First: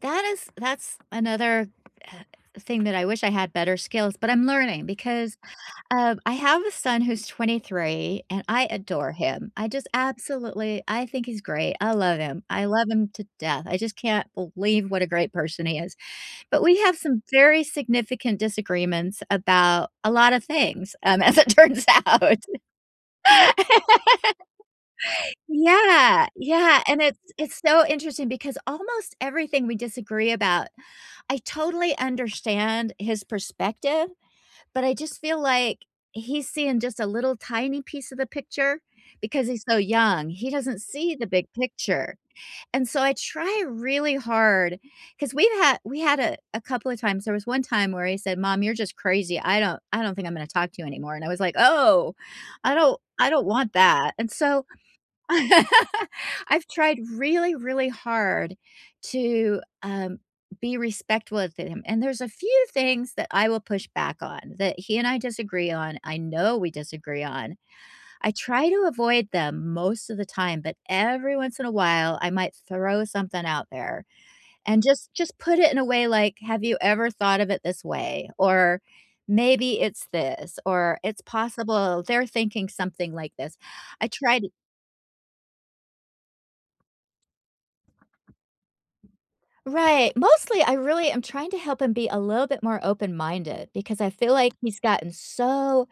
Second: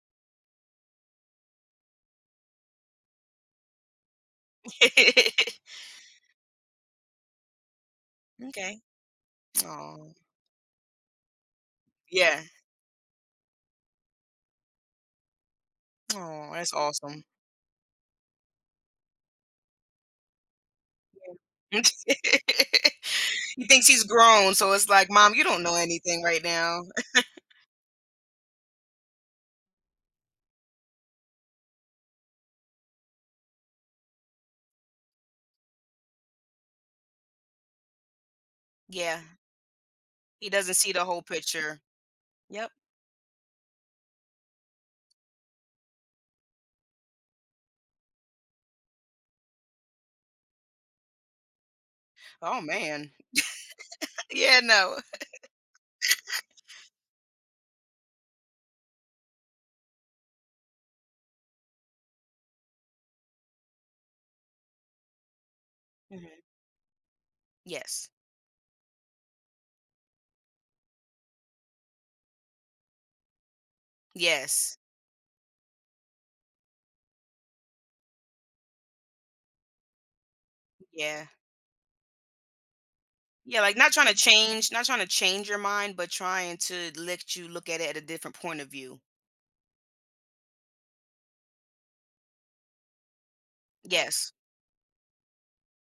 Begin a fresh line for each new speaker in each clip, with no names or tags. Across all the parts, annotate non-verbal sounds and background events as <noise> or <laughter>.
That is that's another, uh, thing that I wish I had better skills but I'm learning, because,
<laughs>
um, I have a son who's 23, and I
M'kay.
adore him. I just
Aw.
absolutely I think he's great, I love
Yeah.
him, I love him to death. I just can't believe what a great person he is,
Aw,
but
that's
we have some
awesome.
very significant disagreements about a lot of things, um, as it
Yeah.
turns
<laughs>
out.
He thinks he's
<laughs>
grown, so it's like, "Mom, you don't know anything
Yeah,
right now."
yeah, and it's
<laughs>
it's so interesting because almost everything we disagree about, I totally understand his perspective, but I just feel like, he's seeing just a little, tiny piece of the picture,
Yeah.
because he's so young,
He
he
doesn't
doesn't
see the
see
whole
the big
picture.
picture,
Yep.
and so, I try really hard 'cause we've had we had a a couple of times there was one time where he said, "Mom, you're just crazy. I don't I don't think I'm gonna talk to you anymore," and I was like, "Oh,
Oh,
I don't
man. <laughs>
I don't want that," and
Yeah,
so
no.
<laughs>
<laughs>
I've tried really, really hard to, um, be respectful of him, and there's a few things that I will push back on that he and I disagree on, I
Mhm.
know we disagree on,
Yes.
I try to avoid them most of the time, but every once in a while, I might throw something out there
Yes.
and just just put it in a way like, "Have you ever thought of it this way, or, maybe it's this, or, it's
Yeah.
possible they're thinking something like this,"
Yeah, like, not trying
I
to
tried t
change not trying to change your mind, but trying to let you look at it at a different point of view.
Right, mostly, I really am trying to help him be a little bit more open minded because I
Yes.
feel like he's gotten so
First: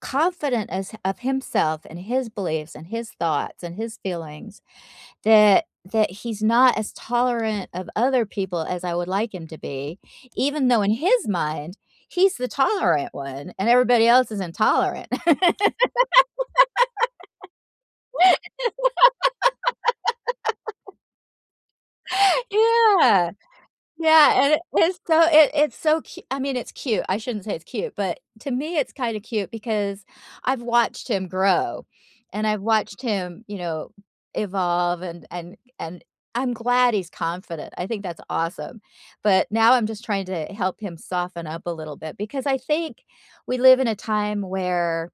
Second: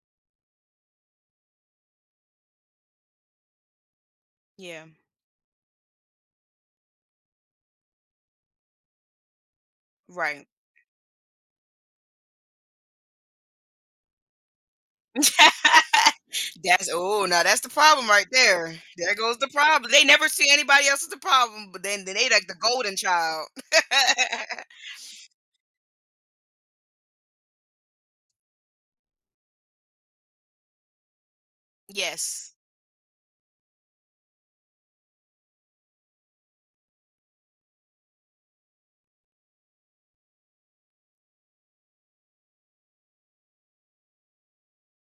confident as of himself, and his beliefs, and his thoughts, and his feelings
Yeah.
that that he's not as tolerant of other people as I would like him to be,
Right.
even though in his mind he's the tolerant one, and everybody else is intolerant.
<laughs> That's ooh, now that's the problem right
<laughs>
there, there goes the prob They never see anybody else as a problem, but then then they like the golden
Yeah,
child. <laughs>
yeah, and it is so it it's so cu I mean, it's cute, I shouldn't say it's cute, but to me, it's kinda cute because, I've watched him grow, and
Yes.
I've watched him, you know, evolve, and and and I'm glad he's confident, I think that's awesome, but now I'm just trying to help him soften up a little bit, because I think we live in a time where,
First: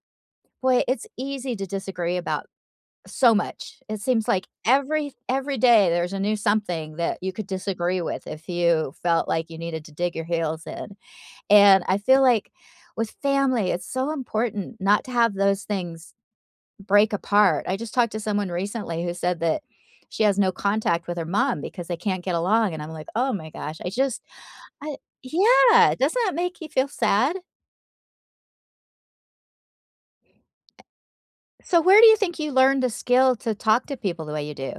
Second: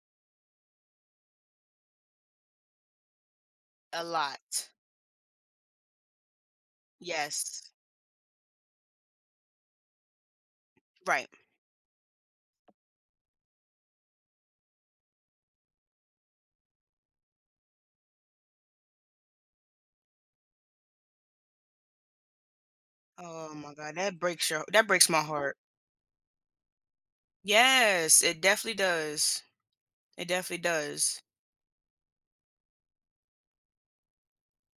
boy, it's easy to disagree about so much. It
A
seems like
lot.
every every day there's a new something that you could
Yes.
disagree with if you felt like you needed to dig your heels in,
Right.
and I feel like with family, it's so important not to have those things break apart. I just talked to someone recently who said that she has no contact with her mom because they can't get along, and I'm like, "Oh my
Oh, my
gosh," I
god, that
just
breaks your that
I
breaks my heart.
Yeah, doesn't that make you feel sad?
Yes, it definitely does. It definitely does.
So, where do you think you learned the skill to talk to people the way you do?